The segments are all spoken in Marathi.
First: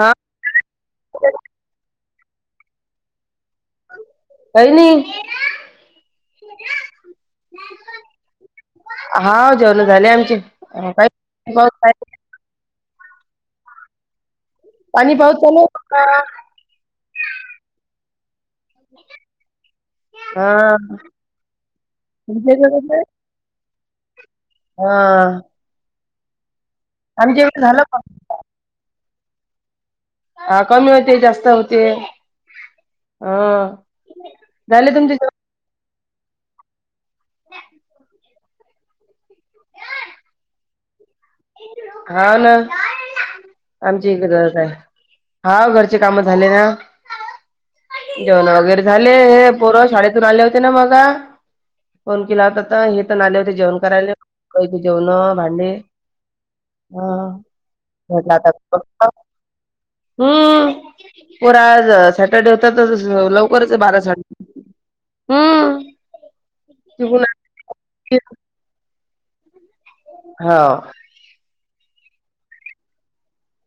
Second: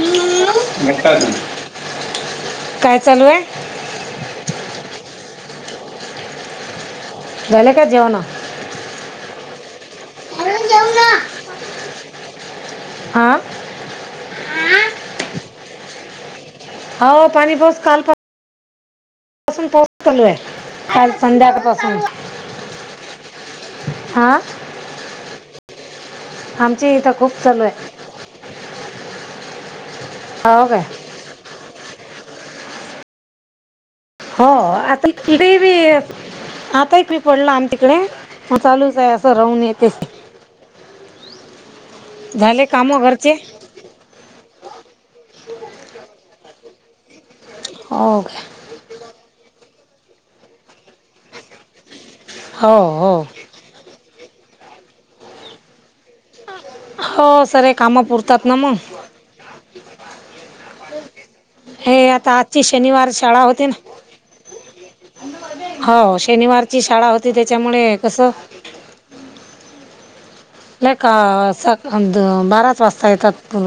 हा काय चालू आहे? काही नाही. वेले काजे होन ेवण झाले आमचे का. हा. पाणी पाहत चालू. हा पाणी बस काल पा. ह. पसून पोहलूय काल संध्याकाळपासून. तुमच्या इकडे कसं आहे हा. हा. आमची इथं खूप आमच्या इकडे चालू झालं आहे. पण हा हो काय कमी होते जास्त होते हा. हो झाले आता तुमचे जेवण इथेही बी आता एकी पडला आम तिकडे. चालूच आहे असं राहणे तेस. हा ना घरचे आमची एक गरज आहे. हा घरचे काम झाले ना हो जेवण काय वगैरे झाले. ले हे पोर शाळेतून आले होते ना मगा. फोन केला हो होताता हे तर हो नाले होते जेवण करायला जेवण भांडले. हा हो सरे कामं पुरतात ना मग हम्म. परा आज हे आता सॅटरडे आजची होता तर शनिवार शाळा होती लवकरच ना बारा सडे. हो शनिवारची शाळा होती त्याच्यामुळे कस. हा का स अ बारत वाजता ऐतात तु.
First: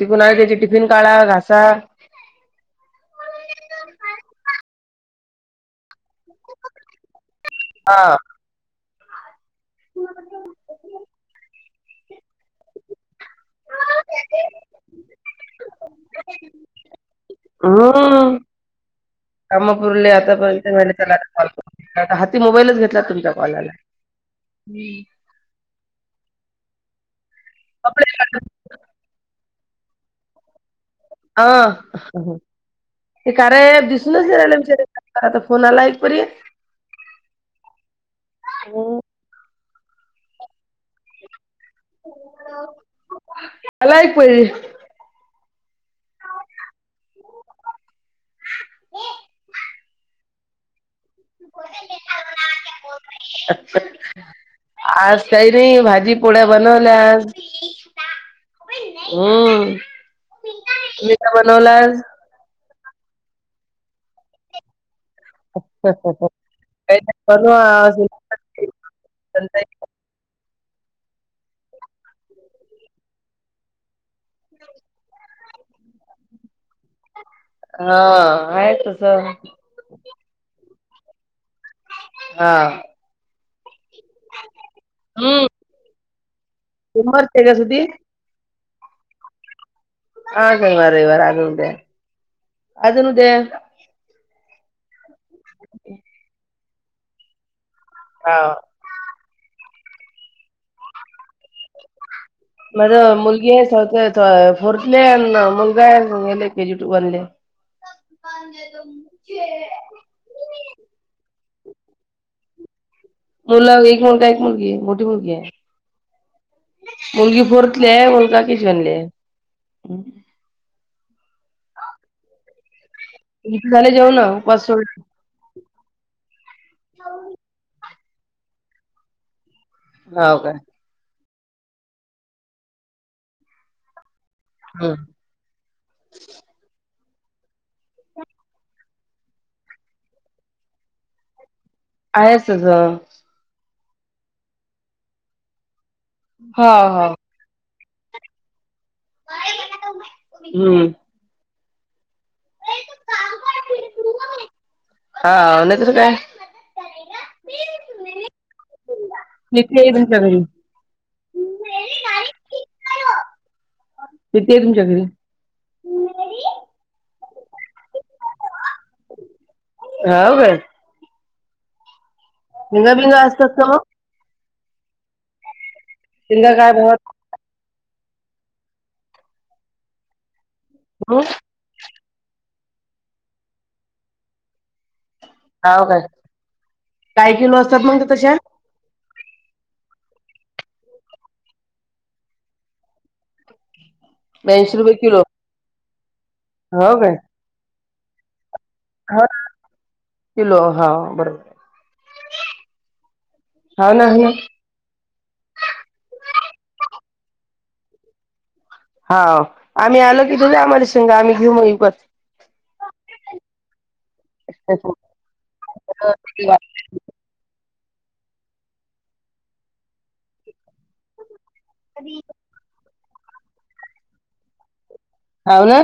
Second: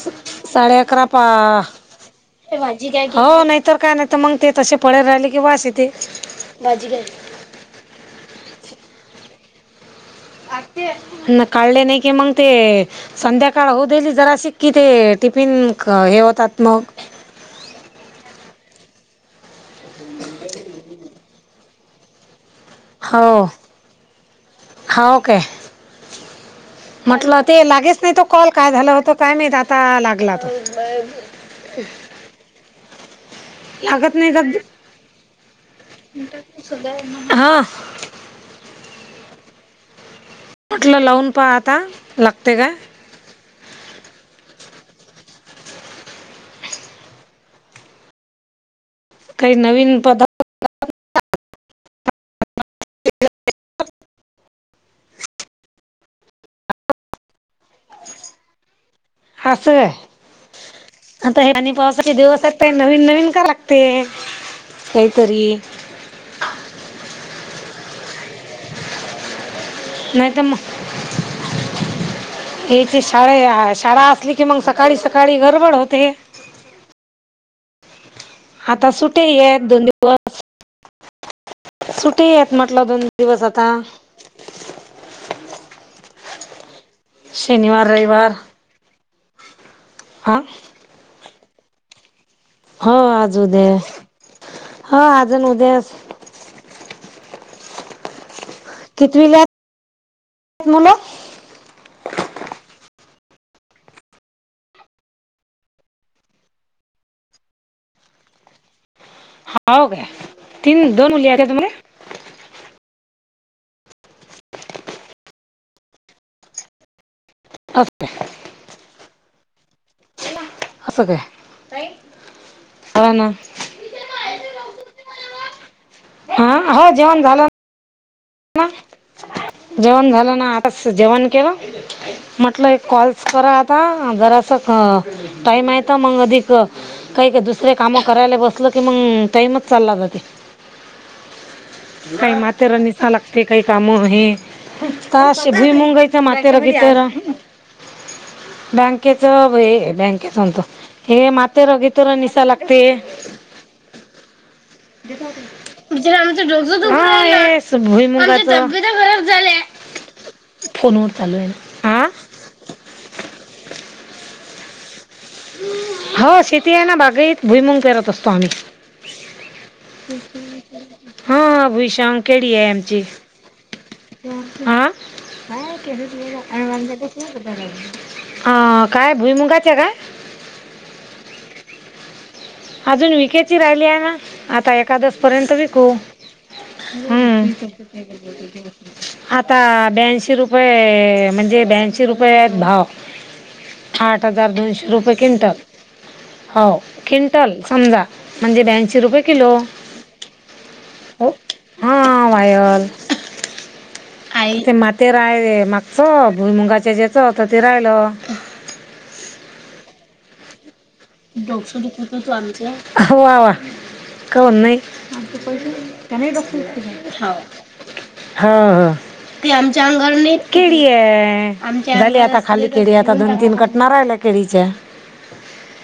तिकून आले त्याची साडे टिफिन अकरा काढा पा. घासा हो नाहीतर काय नाही तर मग ते तसे पळ राहिले. बस इथे. ह. ना काढले नाही कि मग ते. संध्याकाळ होऊ देली जरा शिककी ते टिफिन हे होतात मग. हा. कामापूरले आता पण. मोबाईलच घेतला हो तुमच्या कॉला. हो काय म्हटलं ते लागेच नाही तो कॉल काय झाला होतो काय मा आता लागला त. ह ते कारराय लागत दिसूनच नाही का नाहीला विचार करा. हा. म्हटलं लावून प आता लागते का. आला एक परी काही नवीन पदार्थ. तू आज काही नाही भाजी पोळ्या बनवल्या आज. हम्म असय तुम्ही काय आता हे पाणी बनवला पावासाठी दिवसात. त नवी नवीन का रकते. अच्छा अच्छा् का परवा. नाही तर म. हची शाळे शाळा असली कि मग सकाळी सकाळी गडबड होते. हा. आहे आता सुटे तसं. आहेत दोन दिवस. सुटे आहेत हा म्हटलं दोन दिवस आता. हम्म सोमवार ते का सुधी शनिवार रविवार. हा काहीवाारईवाार आगटय. हो आज उद्या हो अजून उद्यास. ह. पथ [unintelligible] माझ मुलगी आहे फोर्थले मुलगा आहे गेले केजी टू वनले ह [unintelligible] पण द त [unintelligible] हो काय तीन दोन मुले तुमगले मुलग एक मुणता एक मुलगी आहे मोठी मुलगी आहे. मुलगी फोरतले असं काय मुलगा [inaudible] कशनले असं का. इथ झाले जाऊ ना पास [unintelligible] हा हो जेवण झालं. जेवण हाव झालं ना काय. आताच जेवण. म्हटलं कॉल्स करा आता जरा अस हम्म टाईम आहे तर मग अधिक काही का दुसरे काम करायला बसल की मग टाईमच चालला जाते. आहेस. ते काही काम आहे का असे भुई मुंगायच मातेराग हा हा. तरर बँकेच हे बँकेच म्हत हम्म हे माते रगी तोरा निशा लागते. हा नाही तसं काय? च जोक ज [unintelligible] बरब झाल्या येते आहे तुमच्या घरी [unintelligible] फोनवर चालू आहे. कितीे आहे तुमच्या घरी? हो शेती आहे ना बागाईत भुईमंग पेरत असतो आम्ही. हाव काय हा अभशाग केडी आहे शेंगा आमची बिंगा असतात का मग ह बाय शेंगा काय भावात आ अ काय भुईमुंगाच्या काय हो. अजून विकेची राहिली आहे ना आता एखादस पर्ंतंतब क हाव काय? ह काय किलो असतात मग त्या तशा? [unintelligible] आता ब्यांशी रुपये म्हणजे ब्यांशी रुपये आहेत भाव. आठ हजार ब्याऐंशी दोनशे रुपये किलो क्विंटल हो क्विंटल समजा म्हणजे ब्यांशी रुपये हा किलो. किलो हा हो बरोबर. हा वायल ना आई ते माते राय मागचं भुई मुंगाच्या जेचं होत ते राहिल. हा आम्ही आलो की तुझ आम्हाला शेंगा आम्ही घेऊ मग डोकं विकत. दुखलं तर आमचं का हो नाही पैसे नाही. हा हा ते आमच्या अंगारणी केळी आहे भली आता खाली केळी आता दोन तीन कटणारहिल्या केळीच्या हाव ना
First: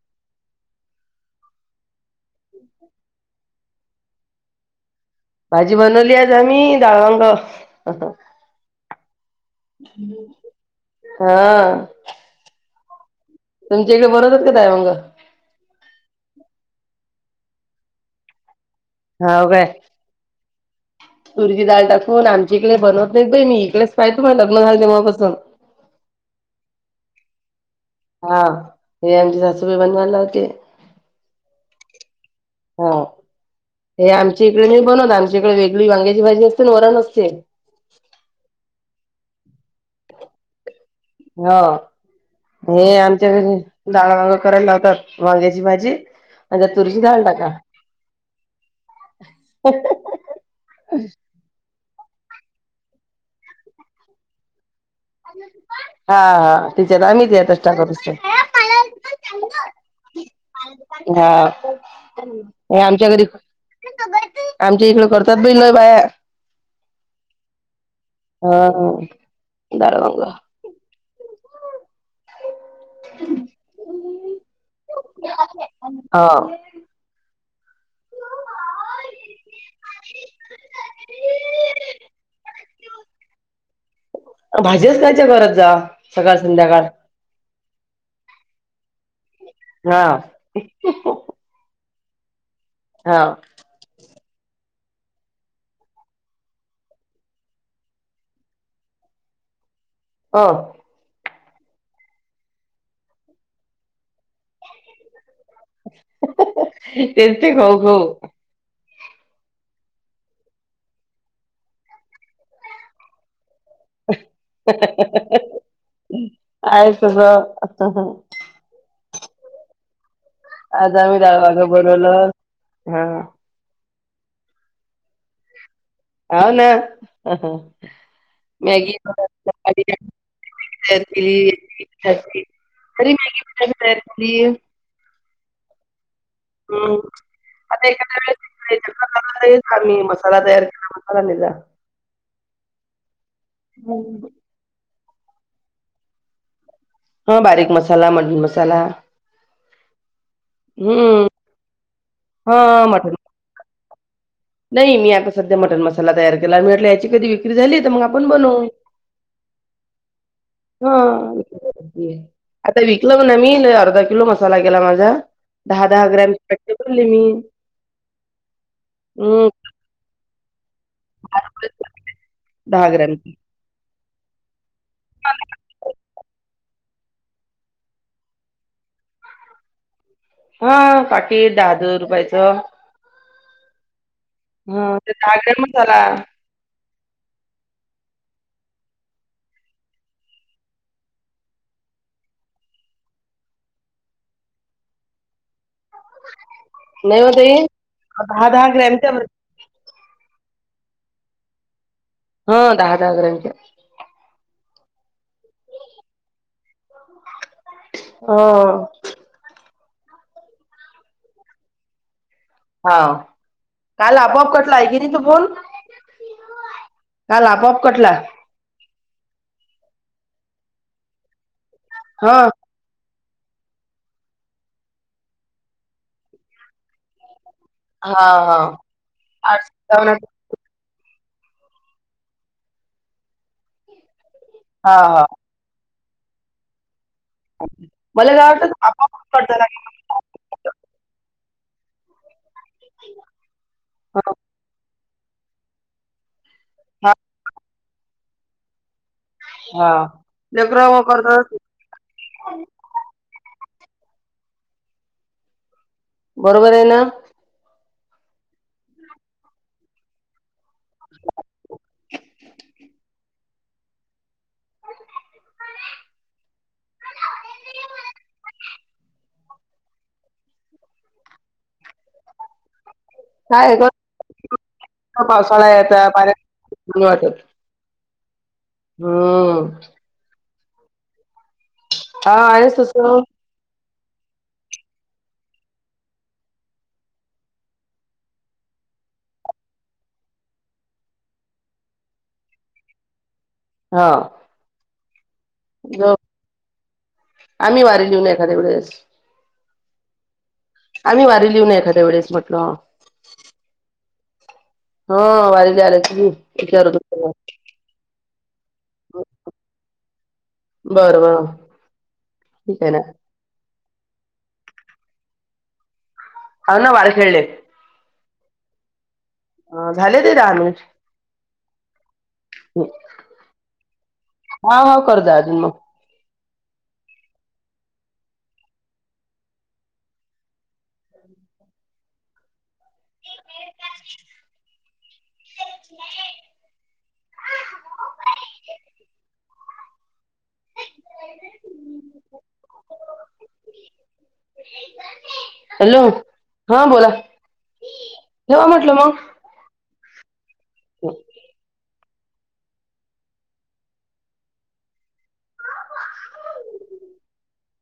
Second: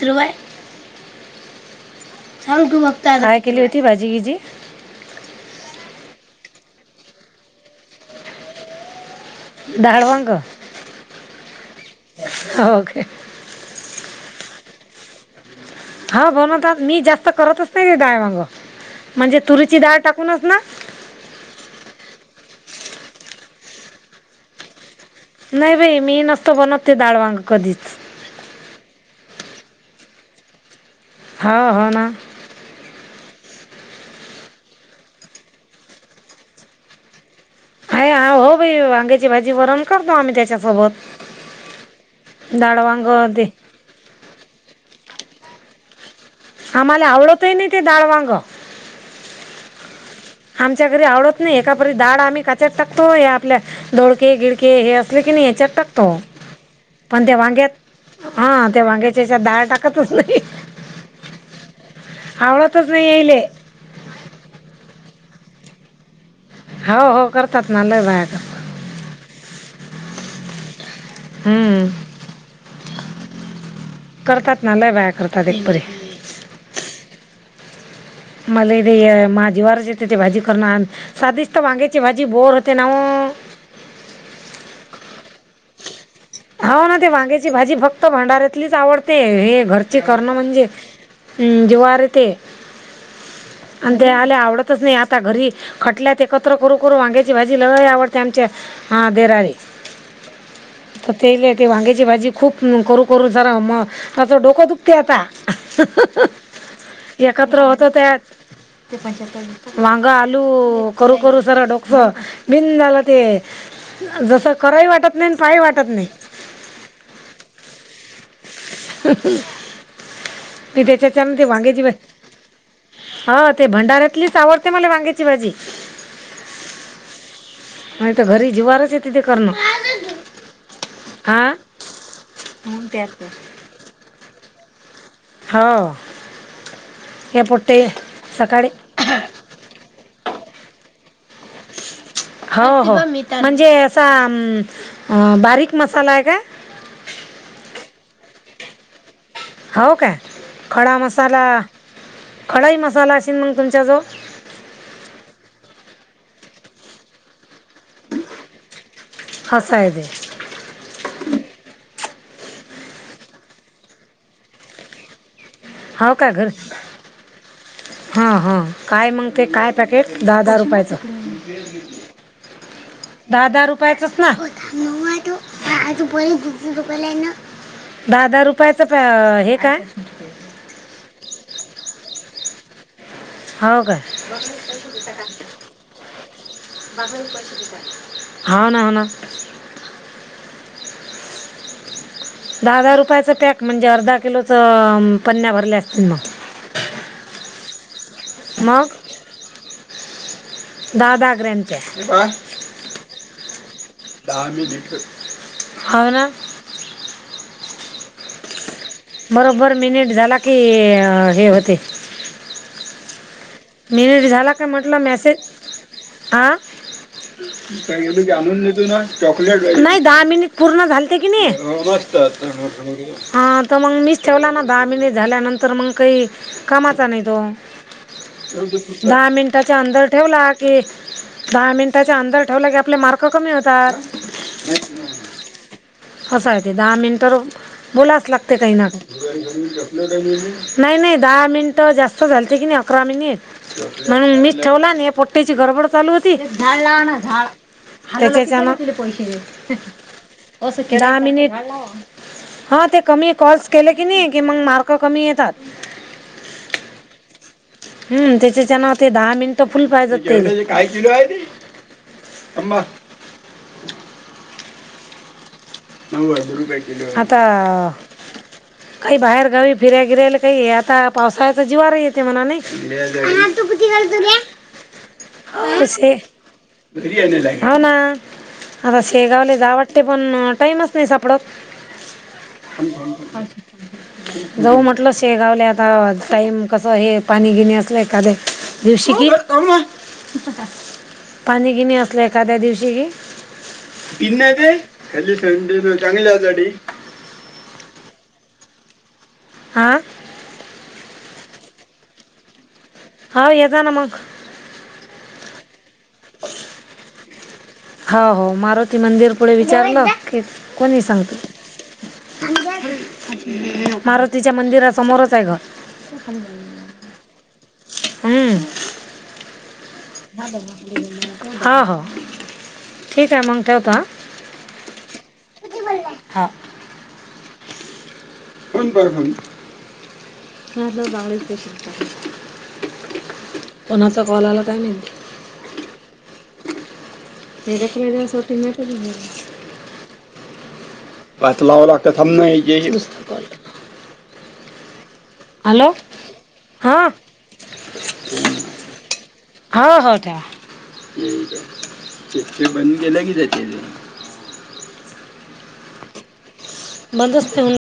ग्र [unintelligible] चाल तू हतााय केली होती भाजी की जी भाजी बनवली आज आम्ही डाळंग डाळ वांग हा. हो काय तुमच्या इकडे बनवतात का तय मंग हा ब मी जास्त करतच नाही ते ब डाळ वांग म्हणजे तुरीची डाळ टाकूनच ना तुरची डाळ टाकून आमची इकडे बनवत नाहीत बाई मी इकडेच पाय तुम्हाला लग्न झाल तेव्हा बस नाही बाई मी नसत बनतते डाळ वांग कधीच हा हे आमची सासूबाई बनवायला लावते. हो हो ना. हा हे आमच्या इकडे नाय बनवत, आमच्या इकडे वेगळी वांग्याची भाजी असते वरण असते. हो भाई वांग्याची भाजी वरण करतो आम्ही त्यांच्यासोबत. हा हे आमच्या ते घरी, डाळ, वांग करायला लावतात वांग्याची भाजी आणि त्यात तुरीची आम्हाला डाळ आवडत टाका. ही नाही ते डाळ, वांग. [unintelligible] आमच्या घरी आवडत नाही, एकापरी डाळ आम्ही काच्यात टाकतो, हे आपलं दोडके गिडके हे ते की नाही याच्यात टाकतो, हा हा तिच्यात पण आम्ही त्या त्यातच वांग्यात टाकत असतो. हा त्या वांग्याच्या याच्यात डाळ टाकतच [unintelligible] हा नाय आवडतच नाही आमच्या घरी, यायले आमच्या इकडे करतात बी लय बाया. हो हो करतात ना लय बाया कर हा डाळ वांग हम्म करतात ना, लय बाया करतात एकपरी. हा. मला बी माझी [unintelligible] येते ते भाजी करणार, साधिच तर वांग्याची भाजी बोर होते ना हो. [unintelligible] भाजीच खायच्या घरात जा, सकाळ संध्याकाळ. त्याची भाजी फक्त भंडाऱ्यातलीच आवडते, हे घरची हा करणं म्हणजे, जीवावर येते. हा त्याले आवडतच नाही, आता घरी खटल्यात एकत्र करू करू वांग्याची भाजी लय आवडते आमच्या आ दिराले. हो तेले ते वांग्याची भाजी खूप करू करून जरा म, माझं डोकं दुखते आता. तेच ते एकत्र खाऊ होतो त्यात. खाऊ वांग, आलू करू करू सारं डोकसं बिंद झालं ते. जसं करावं ही वाटत नाही काही वाट आहे तुझं आता ते त्यांच्याच आम्ही डाळ ते वांग वांगेची बनवलं हा ते भंडार्यात तिथलीच आवडते मला वांग्याची भाजी. आव ना, नाही तर घरी जिवारच मॅगी येते ते करणं [unintelligible] तयार हा केली म्हणून त्यात [unintelligible] हो हम हे पोट्टे आता एखाद्या सकाळी वेळेस आम्ही मसाला तयार केला मसाला नि जा. हो हो, म्हणजे असा बारीक मसाला आहे का? हा बारीक मसाला, मटन मसाला हो काय? खडा हम्म मसाला, हा खडाही मटन मसाला असेल मग तुमचा जवळ? नाही मी आता सध्या मटन मसाला तयार केला, म्हटले याची कधी झाली तर मग आपण बनवु, असं आहे ते हा आता विकलं म्हणा मी, अर्धा किलो मसाला गेला माझा. दहा दहा हो का ग्रॅमचे घर पॅकेट भरले मी. हां हां काय मग ते हं. काय पॅकेट दहा दहा रुपयाचं, दहा ग्रॅमचे. दहा दहा रुपयाचं [unintelligible] दहा दहा रुपयाचं प हे का? हा पाकीट दहा दहा रुपयाचं हो का? हां ते ग्रॅम मसाला. [unintelligible] हा ना हो ना दहा दहा रुपयाच पॅक म्हणजे, अर्धा किलोचं पन्न्या भरले असतील मग? नाही मते दहा दहा मग ग्रॅमच्या दहा भाकऱ्या च्या हं ग्रॅमच्या. होव ना. हो. बरोबर मिनिट झाला की हे हे होते. हाओ न काल मिनिट आपोआप झाला का कटला आहे म्हटलं की नाही तो मेसेज फोन? हा काल आपोआप काय कटला. तू जाणून देतोय ना? चॉकलेट नाही दहा मिनिट पूर्ण झालते की नाही. हं. हा तर मग मीच ठेवला ना दहा मिनिट झाल्यानंतर मग काही कामाचा नाही तो. हां, हां. दहा मिनटां आठ च अंदर सत्तावन्न ठेव ला की. दहा मिनिटाच्या अंदर ठेवला की आपले मार्क कमी होतात. हा हा होसयती दहा मिन. तर बोलाच मला काय लागते का वाटतं ना आपोआप करतात नाही नाही दहा मिन. जास्त झालते की नाही अकरा मिनिट म्हणून हा मीच ठेवला आणि पोट्ट्याची गडबड चालू होती. झाड लाव हा ना झाड हलवले की पैसे येतील. हा. हा ते लेकरं मग कमी करतात क. कॉस केले की नाही की मग मार्क कमी येतात. बरोबर हाय ना? हम् त्याच्याच्या नाव ते दहा मिनिटं फुल पाहिजेत तेला काय किलो आहे ते अममा. नऊ हजार रुपये किलो आहे आता. काही बाहेर गावी फिराय गिरायला काही येता पावसाळ्यात जीवावर येते म्हणा नाही. हा तू काय आहे भीती गं घालतो पावसाळा यायचा रे. पाण्यात वाटत हो ना. आता शेगावले हम्म जा वाटते पण टाईमच नाही साप. पडोच. हा आहेच तसं जाऊ म्हटल शेगावल्या आता टाइम कस हे पाणी गिणी असलं एखादे. दिवशी कि पाणी गीनी असलं एखाद्या दिवशी हा कि नजर खाली थंडीनं ज- चांगलं गडी. आम्ही वारी लिऊन एखाद्या वेळेस. आ? आम्ही वारी लिहऊ न एखाद्या वेळेस म्हटलं. हा ये जा ना मग. हा वारी झाले की विचार [inaudible] हा हो मारुती मंदिर पुढे विचारलं की कोणीही बरं सांगत. बरं ठीक आहे ना. मारुतीच्या मंदिरा समोरच आहे ग. हा ना वार खेळले हम. ह. हा हो. ठीक आहे मग ठेवतो हा हा कर दा ज मग. हा [inaudible] कोणाचा कॉल आला काय माहिती? [inaudible] वेगळ्या द्यासाठी माहिती पात लाव लाकते थांब ना ये. हॅलो हा बोला. ठेवा म्हटलं मग हा हा. त्या शेतक बंद केलं कि तेचे. म असतेन